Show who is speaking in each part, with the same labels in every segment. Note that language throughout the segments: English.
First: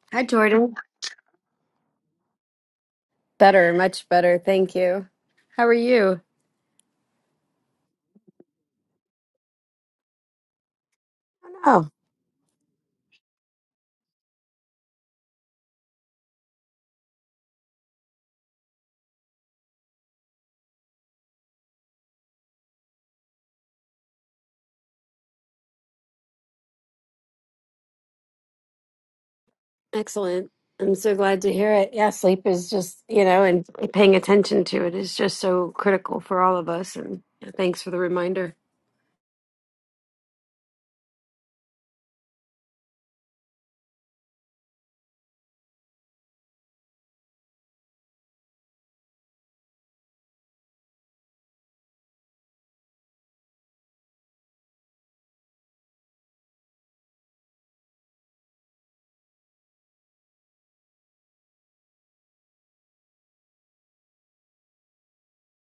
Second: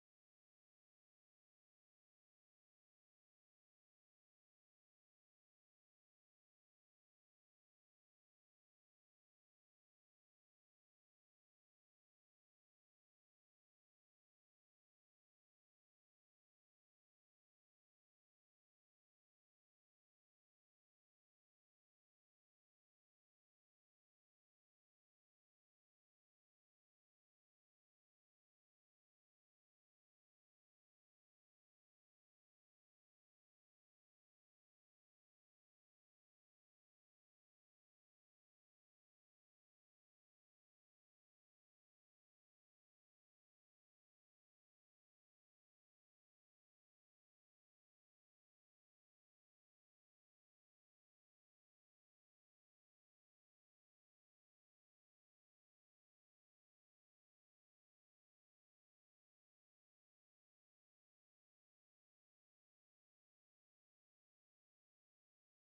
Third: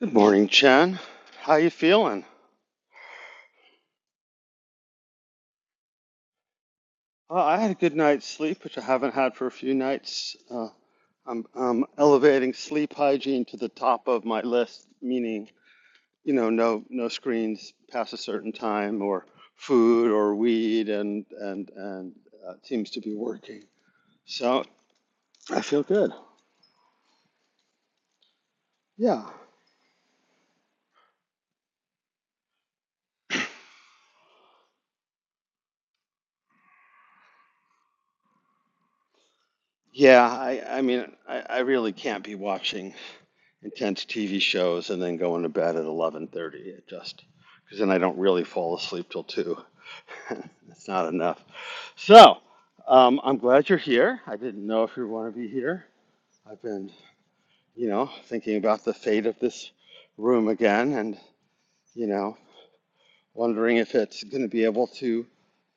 Speaker 1: Good
Speaker 2: Hi,
Speaker 1: morning,
Speaker 2: Jordan.
Speaker 1: Chen. How you feeling?
Speaker 2: Better, much better. Thank you. How are you?
Speaker 1: Uh, I had a good night's sleep, which I haven't had for a few nights. Uh, I'm, I'm
Speaker 2: Oh,
Speaker 1: elevating sleep hygiene to the top of my list, meaning you know no no screens past a certain time, or food or weed, and and and uh, it seems to be working. So I feel good. Yeah,
Speaker 2: Excellent. I'm so glad to hear it. Yeah, sleep is just, you know, and paying attention to it is just so critical for all of us. And yeah, thanks for the reminder.
Speaker 1: yeah. I I mean I, I really can't be watching. intense TV shows and then going to bed at 11:30. It just because then I don't really fall asleep till two. it's not enough. So um, I'm glad you're here. I didn't know if you want to be here. I've been, you know, thinking about the fate of this room again, and you know, wondering if it's going to be able to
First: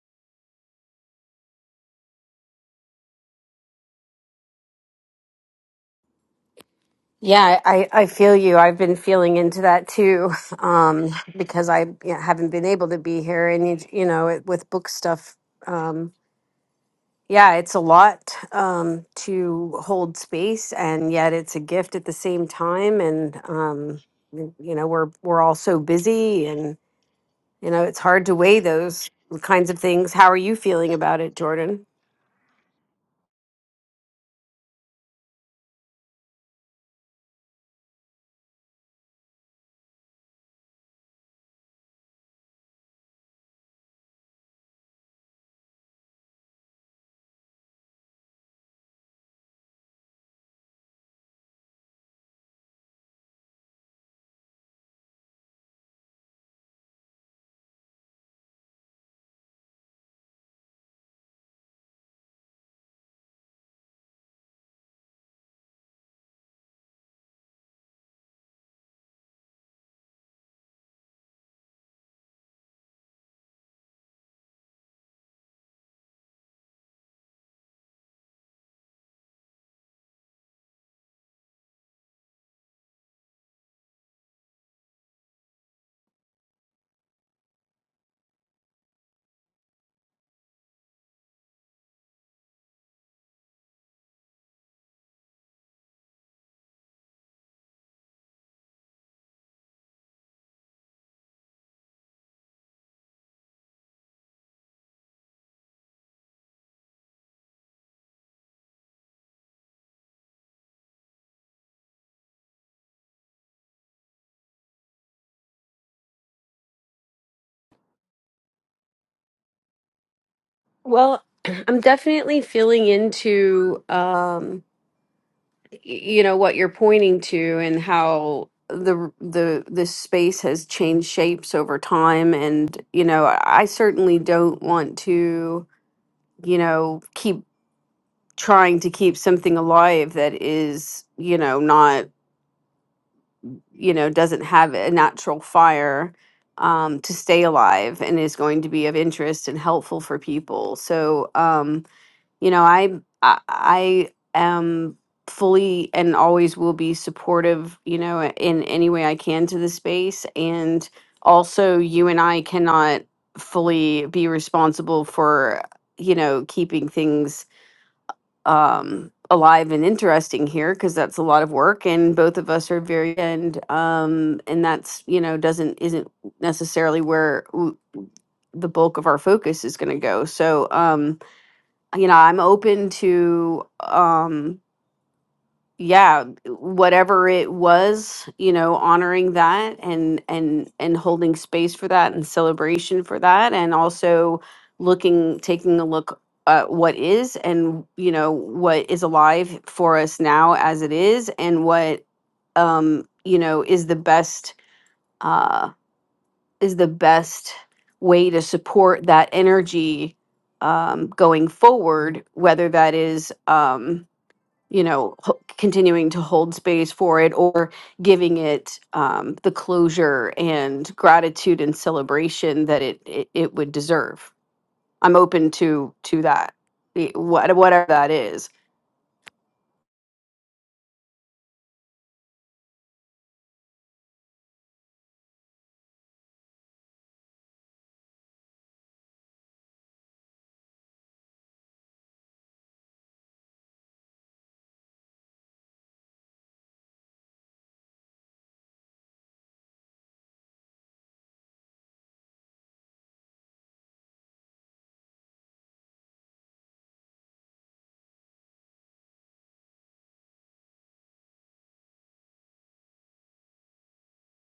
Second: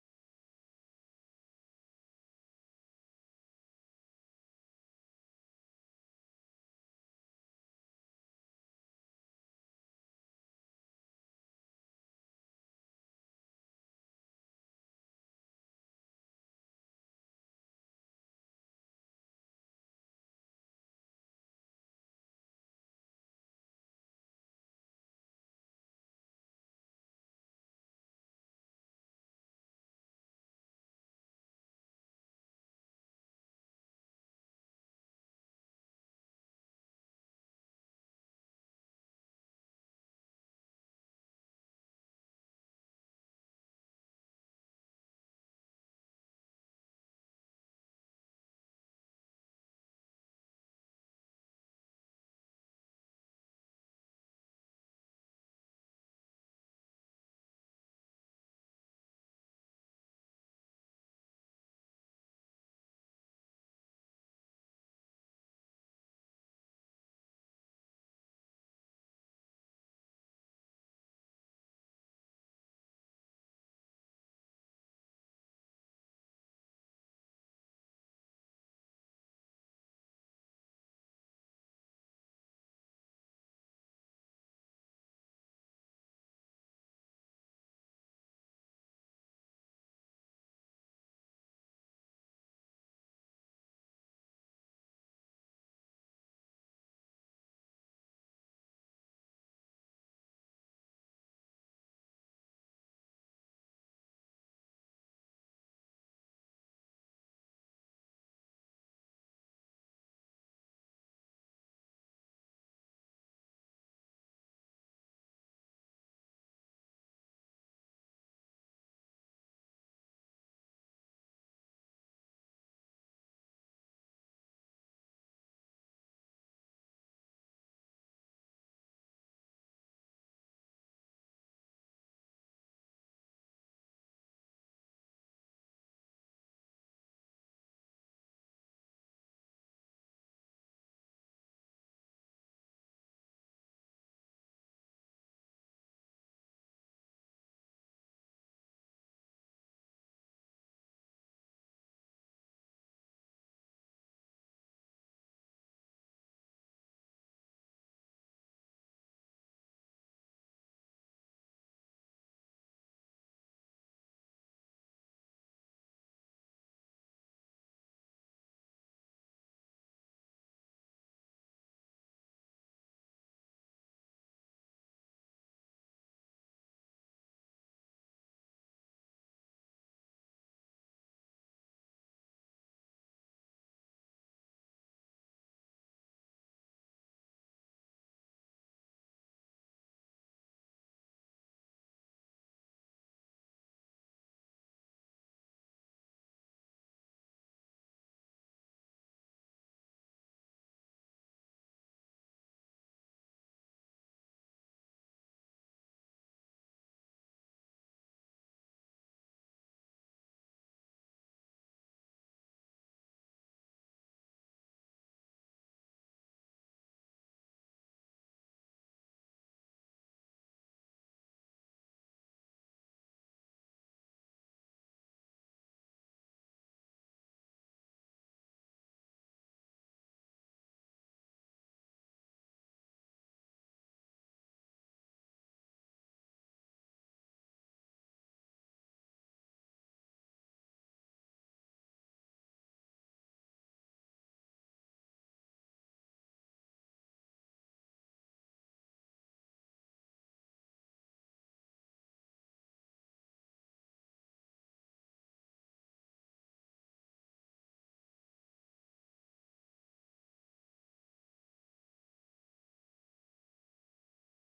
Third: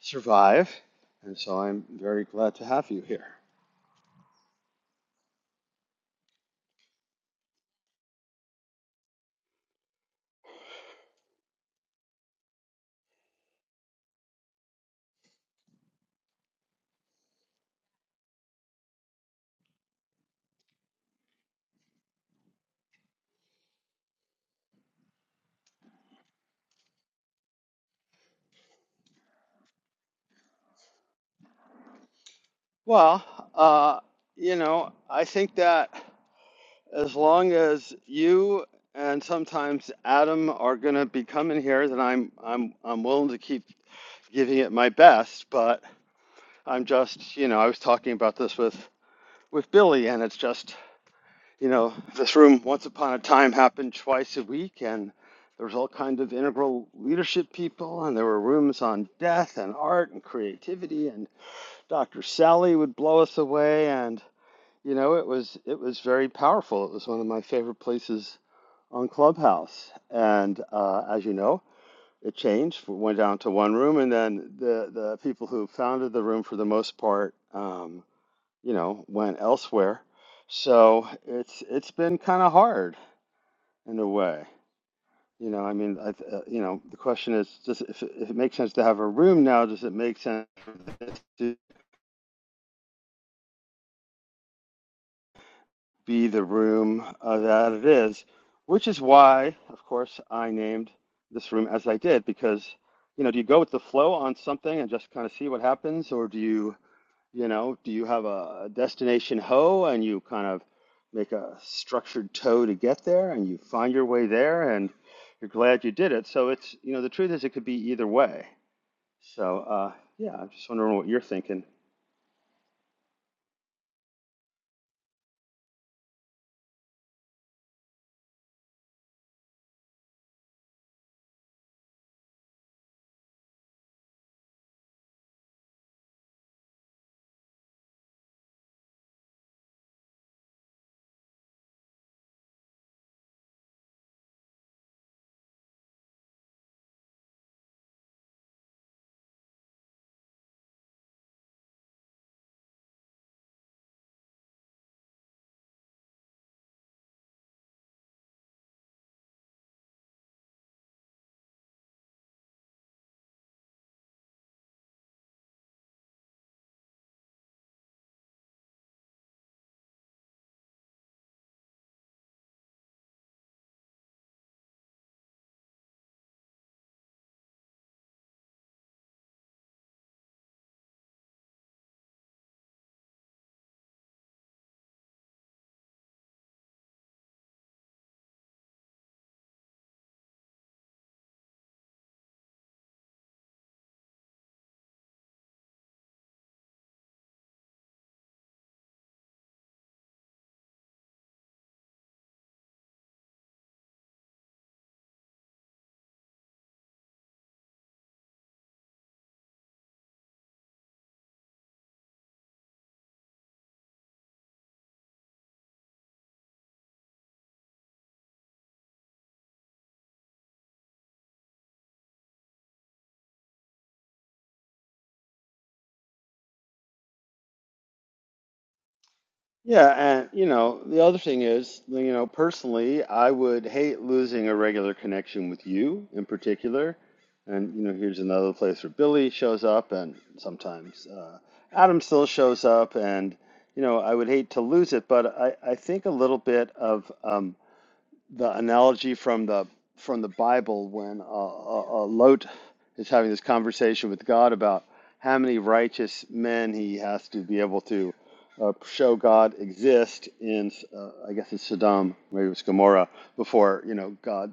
Speaker 1: survive. And so I'm very glad to have you here.
Speaker 2: yeah, I, I feel you. I've been feeling into that too, um, because I you know, haven't been able to be here, and you, you know, it, with book stuff. Um, Yeah, it's a lot um, to hold space, and yet it's a gift at the same time. And um, y- you know, we're we're all so busy, and you know, it's hard to weigh those kinds of things. How are you feeling about it, Jordan?
Speaker 1: Well, uh, you know, I think that. As long as you and sometimes Adam are going to be coming here, then I'm I'm I'm willing to keep giving it my best. But I'm just, you know, I was talking about this with with Billy, and it's just, you know, this room once upon a time happened twice a week, and there was all kind of integral leadership people, and there were rooms on death and art and creativity, and Dr. Sally would blow us away, and you know, it was it was very powerful. It was one of my favorite places on Clubhouse. And uh, as you know, it changed, We went down to one room, and then the, the people who founded the room, for the most part, um, you know, went elsewhere. So it's it's been kind of hard in a way. You know, I mean, I, uh, you know, the question is, does it, if, it, if it makes sense to have a room now, does it make sense to? be the room uh, that it is, which is why, of course, I named this room as I did because, you know, do you go with the flow on something and just kind of see what happens, or do you, you know, do you have a destination hoe and you kind of make a structured toe to get there and you find your way there and you're glad you did it. So it's, you know, the truth is it could be either way. So uh, yeah, I'm just wondering what you're
Speaker 2: Well,
Speaker 1: thinking.
Speaker 2: I'm definitely feeling into um, y- you know what you're pointing to and how the r- the the space has changed shapes over time and you know I certainly don't want to you know keep trying to keep something alive that is you know not you know doesn't have a natural fire um, to stay alive and is going to be of interest and helpful for people so um you know i i, I am fully and always will be supportive you know in any way i can to the space and also you and i cannot fully be responsible for you know keeping things um, alive and interesting here because that's a lot of work and both of us are very and um, and that's you know doesn't isn't necessarily where w- the bulk of our focus is going to go so um you know i'm open to um yeah whatever it was you know honoring that and and and holding space for that and celebration for that and also looking taking a look at what is and you know what is alive for us now as it is and what um you know is the best uh is the best way to support that energy um going forward whether that is um you know, ho- continuing to hold space for it or giving it um, the closure and gratitude and celebration that it, it, it would deserve. I'm open to to that, eh, what- whatever that is.
Speaker 1: Yeah, and you know, the other thing is, you know, personally, I would hate losing a regular connection with you in particular. And you know, here's another place where Billy shows up, and sometimes uh, Adam still shows up, and you know, I would hate to lose it, but I, I think a little bit of. um, the analogy from the from the Bible when uh, uh, uh, Lot is having this conversation with God about how many righteous men he has to be able to uh, show God exist in, uh, I guess it's Sodom, maybe it was Gomorrah, before you know God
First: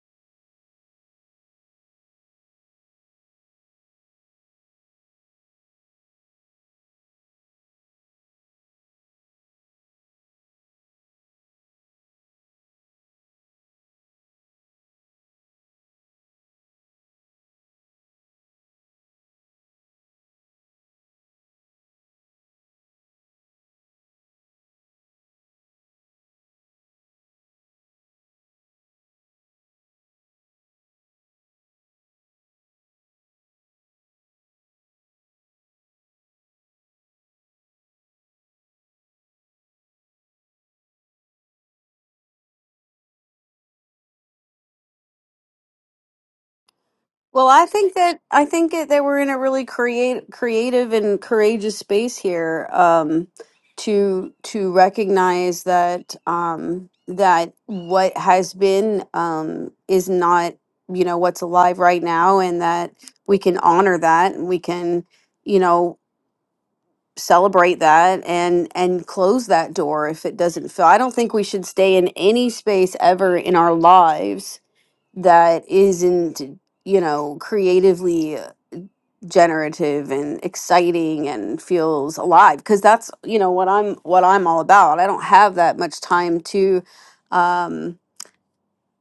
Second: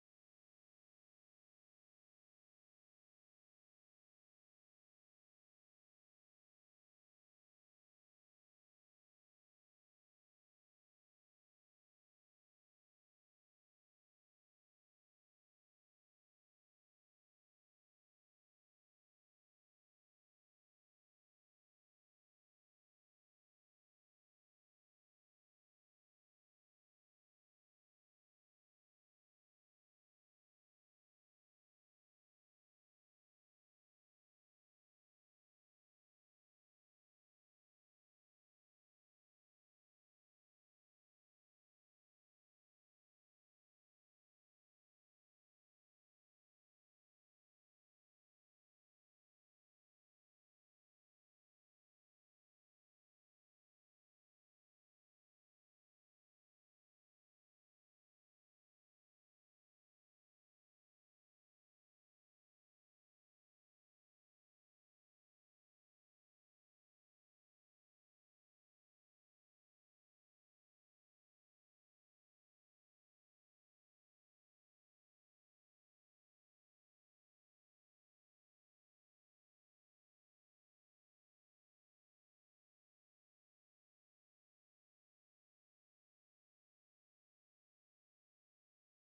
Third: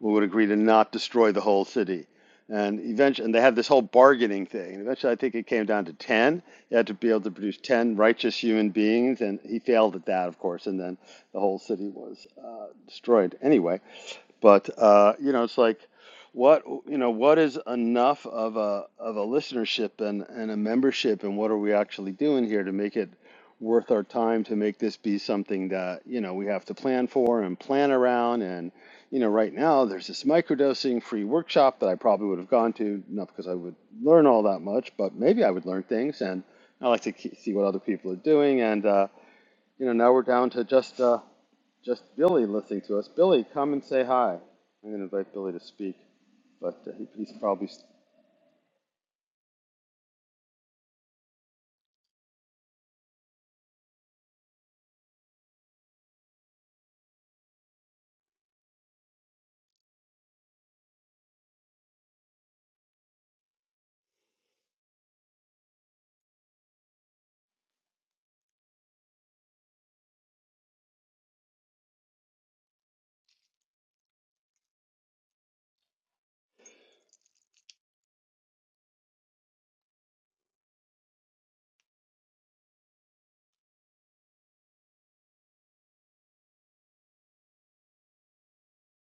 Speaker 1: would agree to not destroy the whole city. And eventually, and they had this whole bargaining thing. And eventually, I think it came down to 10. You had to be able to produce 10 righteous human beings, and he failed at that, of course. And then the whole city was uh, destroyed anyway. But uh, you know, it's like, what you know, what is enough of a of a listenership and and a membership, and what are we actually doing here to make it worth our time to make this be something that you know we have to plan for and plan around and you know, right now there's this microdosing free workshop that I probably would have gone to, not because I would learn all that much, but maybe I would learn things. And I like to ke- see what other people are doing. And uh, you know, now we're down to just uh, just Billy listening to us. Billy, come and say hi. I'm going to invite Billy to speak, but uh, he, he's
Speaker 2: Well, I
Speaker 1: probably
Speaker 2: think that I think that, that we're in a really create, creative and courageous space here um, to to recognize that um, that what has been um, is not you know what's alive right now, and that we can honor that and we can you know celebrate that and and close that door if it doesn't feel. I don't think we should stay in any space ever in our lives that isn't you know creatively generative and exciting and feels alive because that's you know what i'm what i'm all about i don't have that much time to um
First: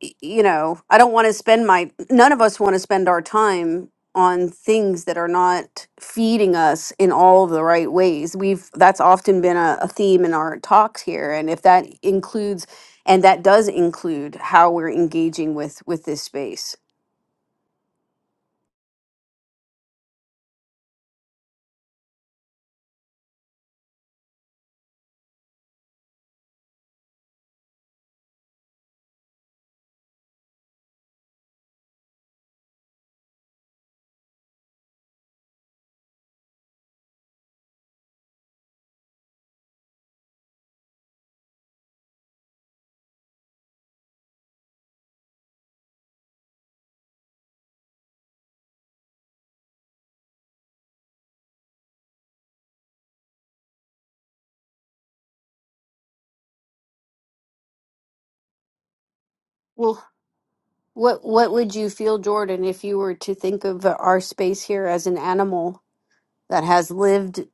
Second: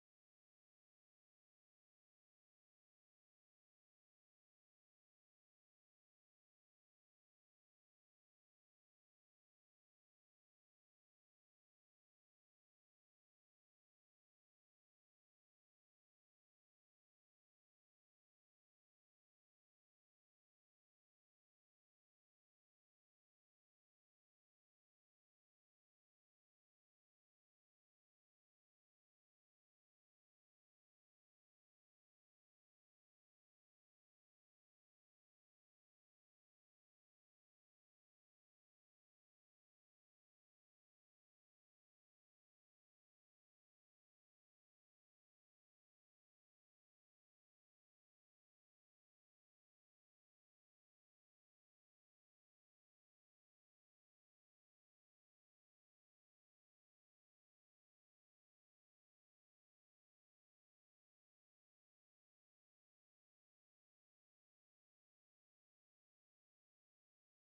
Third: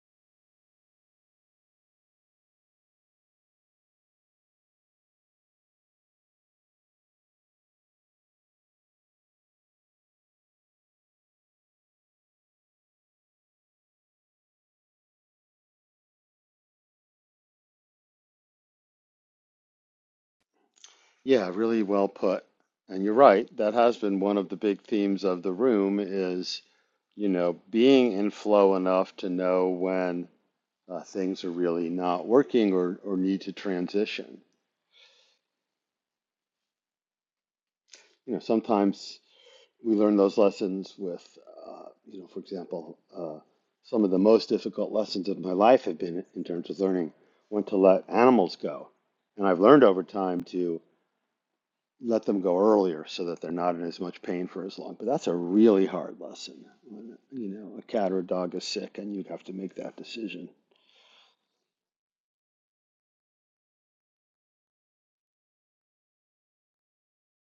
Speaker 2: y- you know i don't want to spend my none of us want to spend our time on things that are not feeding us in all of the right ways we've that's often been a, a theme in our talks here and if that includes and that does include how we're engaging with with this space
Speaker 1: yeah, really well put. And you're right. That has been one of the big themes of the room is you know being in flow enough to know when uh, things are really not working or, or need to transition. You know, sometimes we learn those lessons with, uh, you know, for example, uh, some of the most difficult lessons of my life have been in terms of learning when to let animals go. And I've learned over time to let them go earlier so that they're not in as much pain for as long. But that's a really hard lesson when, you know, a cat or a dog is sick and you have to make that decision.
Speaker 2: What what would you feel, Jordan, if you were to think of our space here as an animal that has lived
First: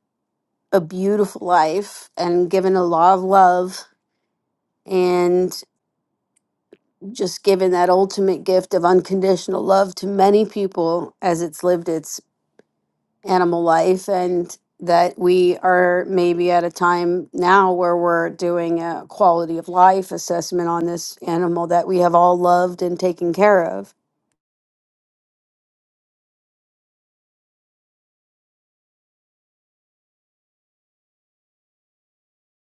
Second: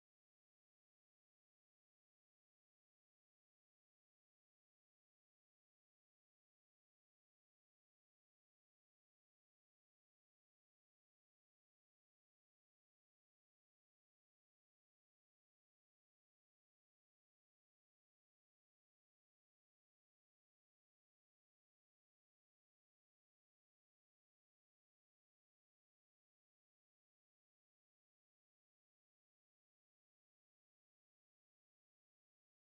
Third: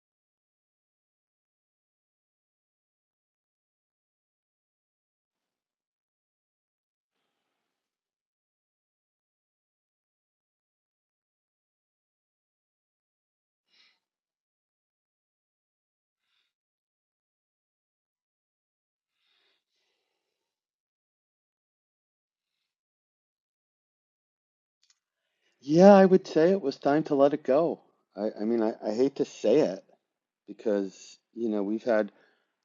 Speaker 2: a beautiful life and given a lot of love and just given that ultimate gift of unconditional love to many people as it's lived its animal life and that we are maybe at a time now where we're doing a quality of life assessment on this animal that we have all loved and taken care of
Speaker 1: Yeah, I would say it was time to let it go. I, I mean, I, I hate to say it, because you know we've had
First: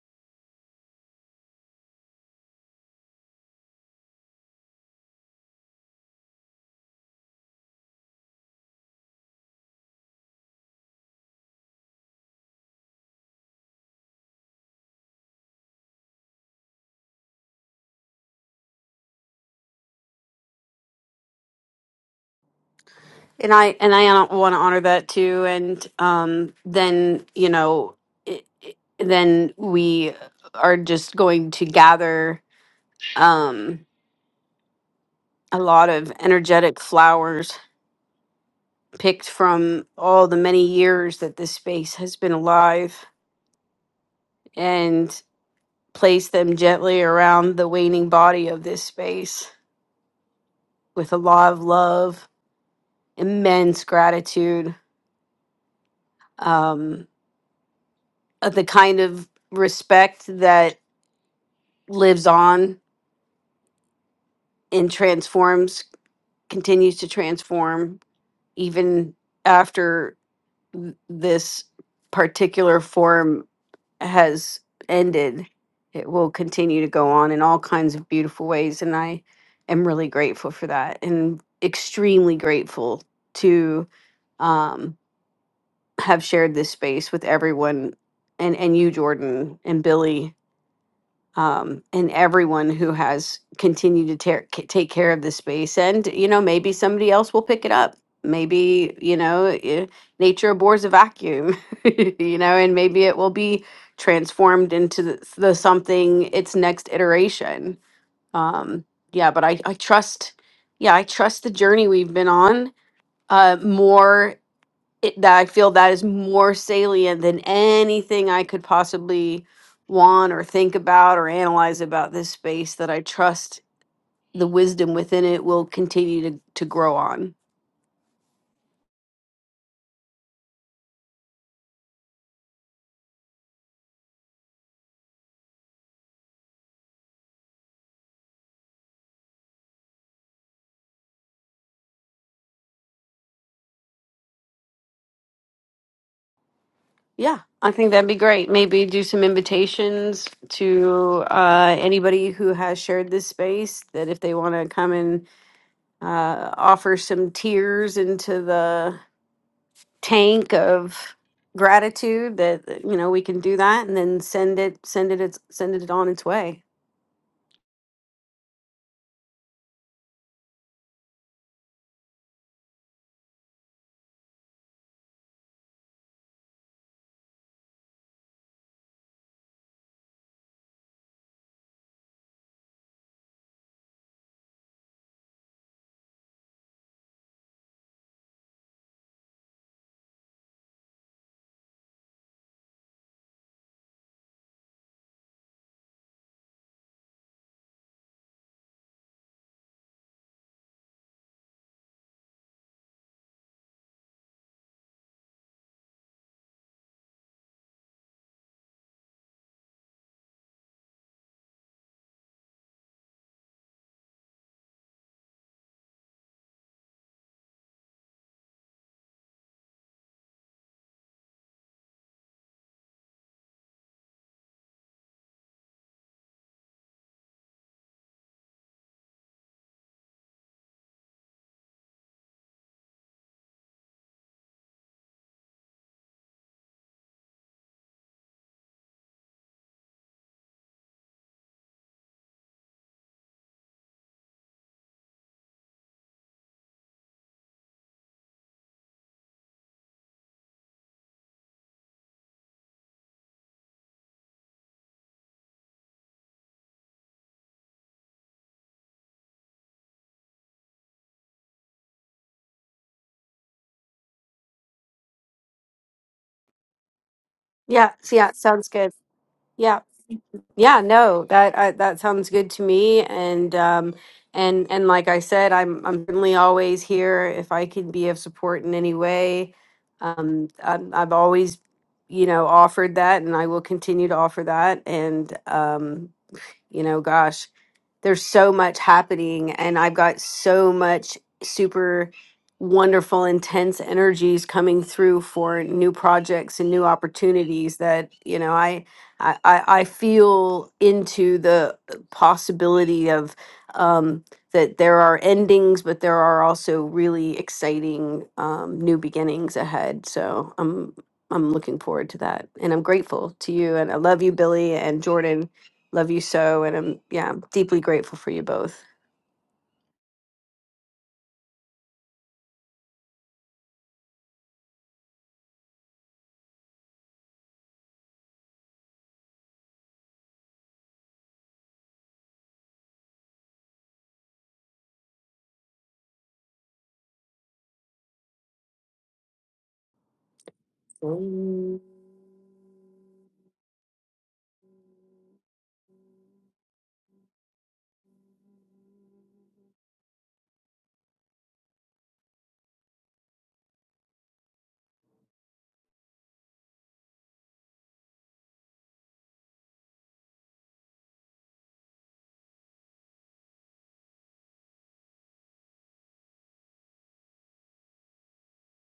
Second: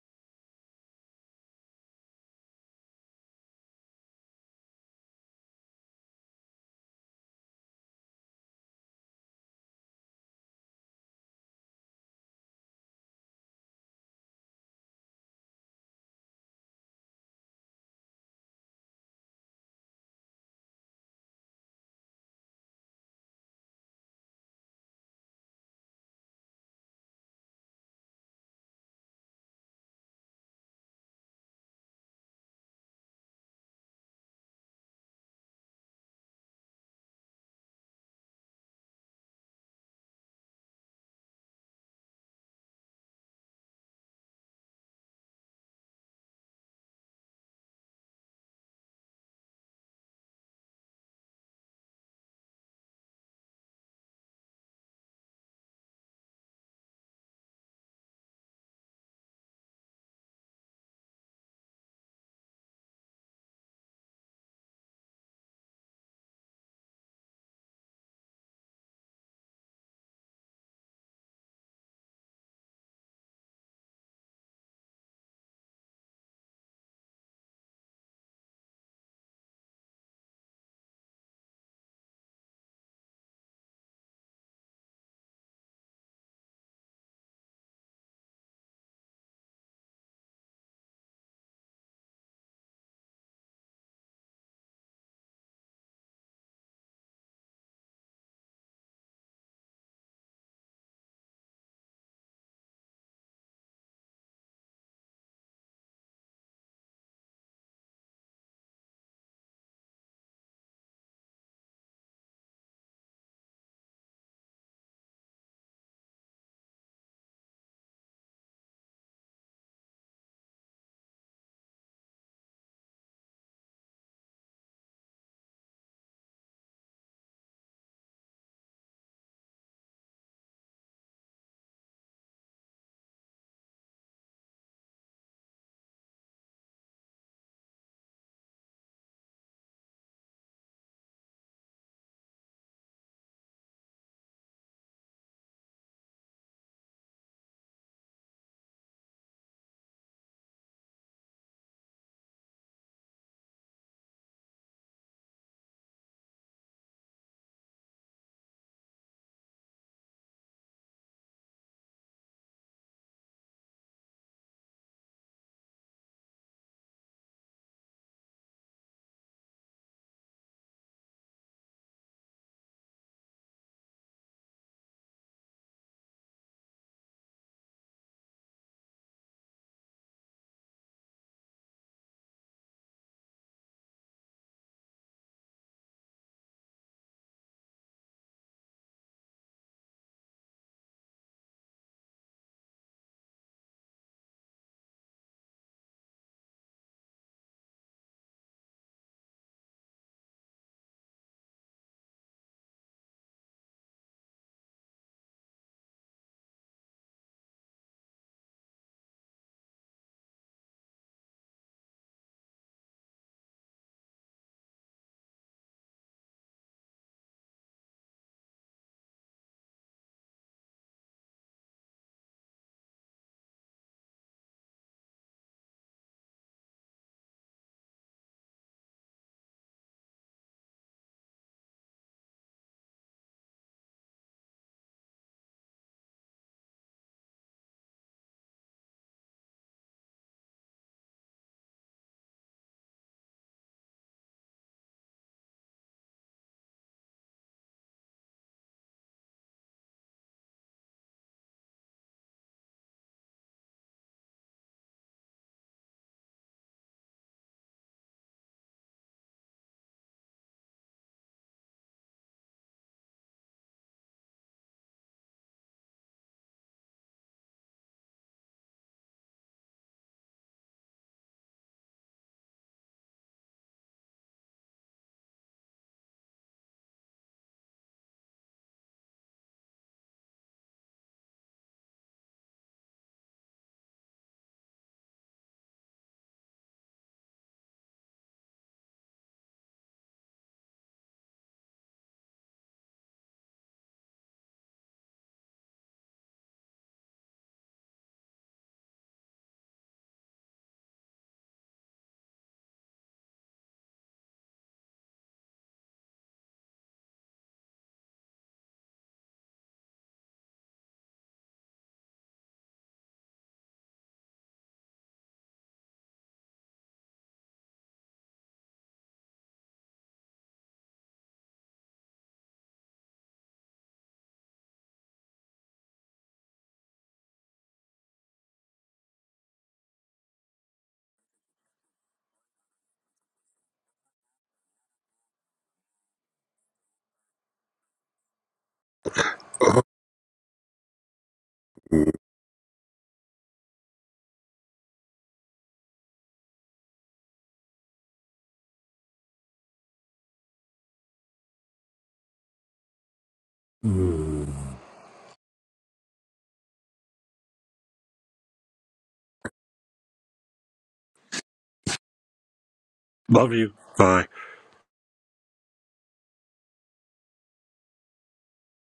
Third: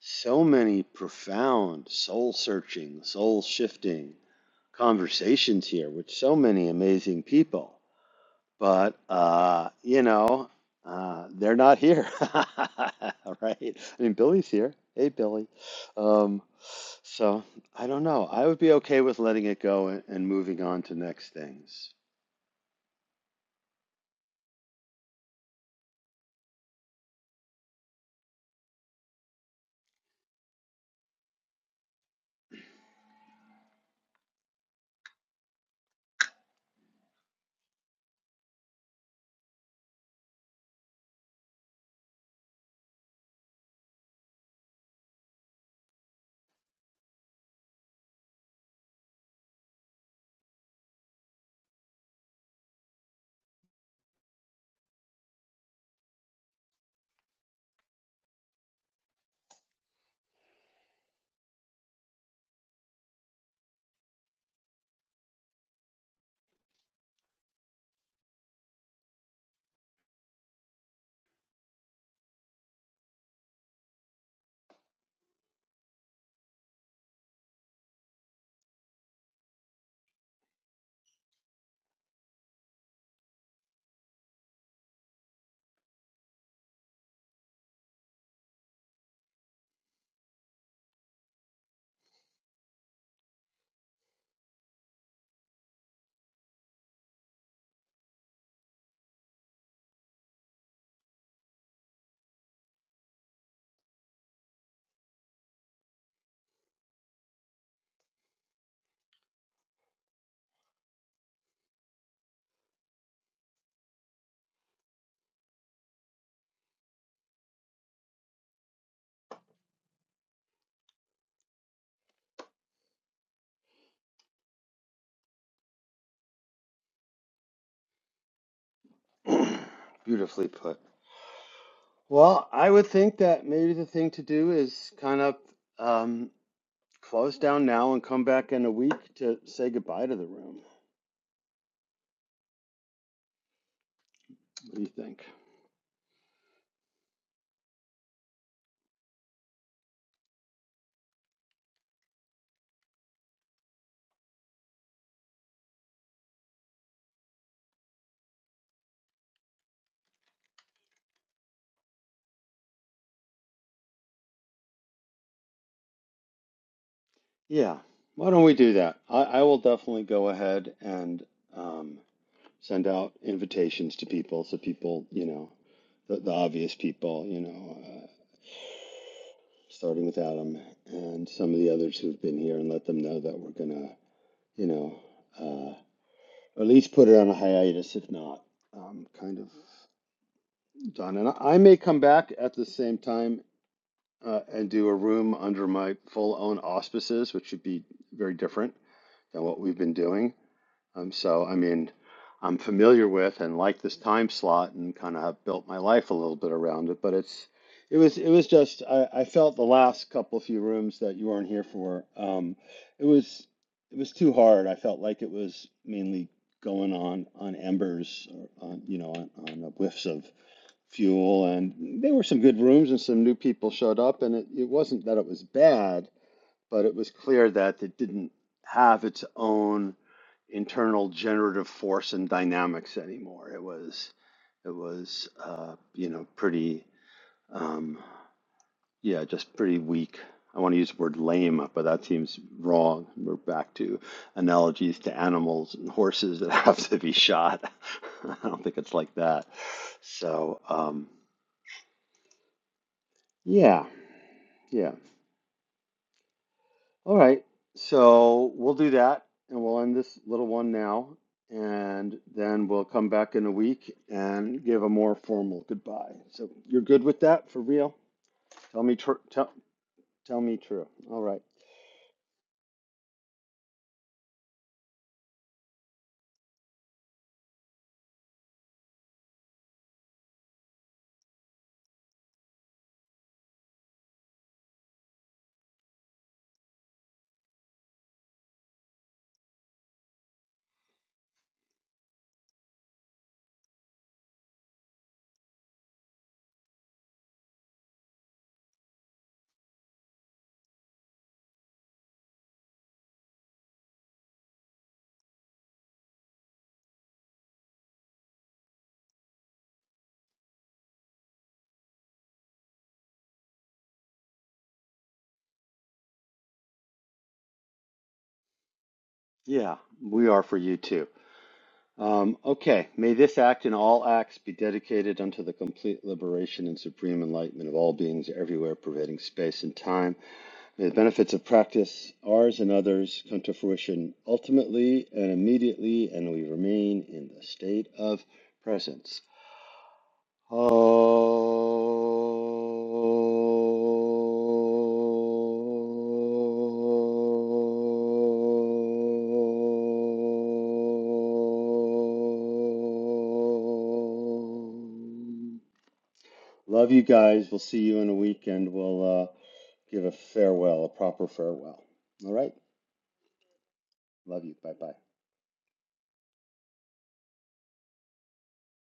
Speaker 1: so many profound soul searching soul shifting conversations here with so many amazing people but uh you know uh they're not here right i mean billy's here hey billy um so i don't know i would be okay with letting it go and, and moving on to next things
Speaker 2: and i and i want to honor that too and um then you know it, it- then we are just going to gather um a lot of energetic flowers picked from all the many years that this space has been alive and place them gently around the waning body of this space with a lot of love immense gratitude um uh, the kind of respect that lives on and transforms continues to transform even after th- this particular form has ended it will continue to go on in all kinds of beautiful ways and i am really grateful for that and extremely grateful to um, have shared this space with everyone and and you jordan and billy um, and everyone who has continued to tear, ca- take care of the space. And, you know, maybe somebody else will pick it up. Maybe, you know, i- nature abhors a vacuum, you know, and maybe it will be transformed into the, the something its next iteration. Um, yeah, but I, I trust, yeah, I trust the journey we've been on uh, more it, that I feel that is more salient than anything I could possibly want or think about or analyze about this space that I trust the wisdom within it will continue to, to grow on.
Speaker 1: beautifully put Well, I would think that maybe the thing to do is kind of um, close down now and come back in a week to say goodbye to the room. What do you think?
Speaker 2: Yeah, I think that'd be great. Maybe do some invitations to uh, anybody who has shared this space that if they want to come and uh, offer some tears into the tank of gratitude that that, you know we can do that and then send it send it its send it on its way
Speaker 1: Yeah, why don't we do that? I, I will definitely go ahead and um, send out invitations to people so people, you know, the, the obvious people, you know, uh, starting with Adam and some of the others who've been here and let them know that we're gonna, you know, uh, at least put it on a hiatus, if not, um, kind of. done. And I may come back at the same time uh, and do a room under my full own auspices, which should be very different than what we've been doing. Um, so, I mean, I'm familiar with and like this time slot and kind of have built my life a little bit around it. But it's it was it was just I, I felt the last couple few rooms that you weren't here for. Um, it was it was too hard. I felt like it was mainly going on on embers, or on you know on, on whiffs of fuel and there were some good rooms and some new people showed up and it, it wasn't that it was bad but it was clear that it didn't have its own internal generative force and dynamics anymore it was it was uh, you know pretty um, yeah just pretty weak i want to use the word lame but that seems wrong we're back to analogies to animals and horses that have to be shot i don't think it's like that so um, yeah Yeah. All right. So we'll do that and we'll end this little one now. And then we'll come back in a week and give a more formal goodbye. So you're good with that for
Speaker 2: yeah
Speaker 1: real?
Speaker 2: so yeah it sounds
Speaker 1: Tell
Speaker 2: good
Speaker 1: me true. Tell,
Speaker 2: yeah
Speaker 1: tell me
Speaker 2: yeah
Speaker 1: true. All
Speaker 2: no
Speaker 1: right.
Speaker 2: that I, that sounds good to me and um and and like i said i'm i'm certainly always here if i can be of support in any way um I'm, i've always you know offered that and i will continue to offer that and um You know, gosh, there's so much happening and I've got so much super wonderful intense energies coming through for new projects and new opportunities that you know I I I I feel into the possibility of um that there are endings but there are also really exciting um new beginnings ahead so I'm I'm looking forward to that and I'm grateful to you and I love you Billy and Jordan love you so and i'm yeah I'm deeply grateful for you both
Speaker 1: Yeah, we are for you too. Um, okay. May this act and all acts be dedicated unto the complete liberation and supreme enlightenment of all beings everywhere, pervading space and time. The benefits of practice, ours and others, come to fruition ultimately and immediately, and we remain in the state of presence. Om.
Speaker 2: Mm.
Speaker 1: Love you guys. We'll see you in a week and we'll uh, give a farewell, a proper farewell. All right.
Speaker 3: Love you. Bye.
Speaker 1: Love you. Bye bye.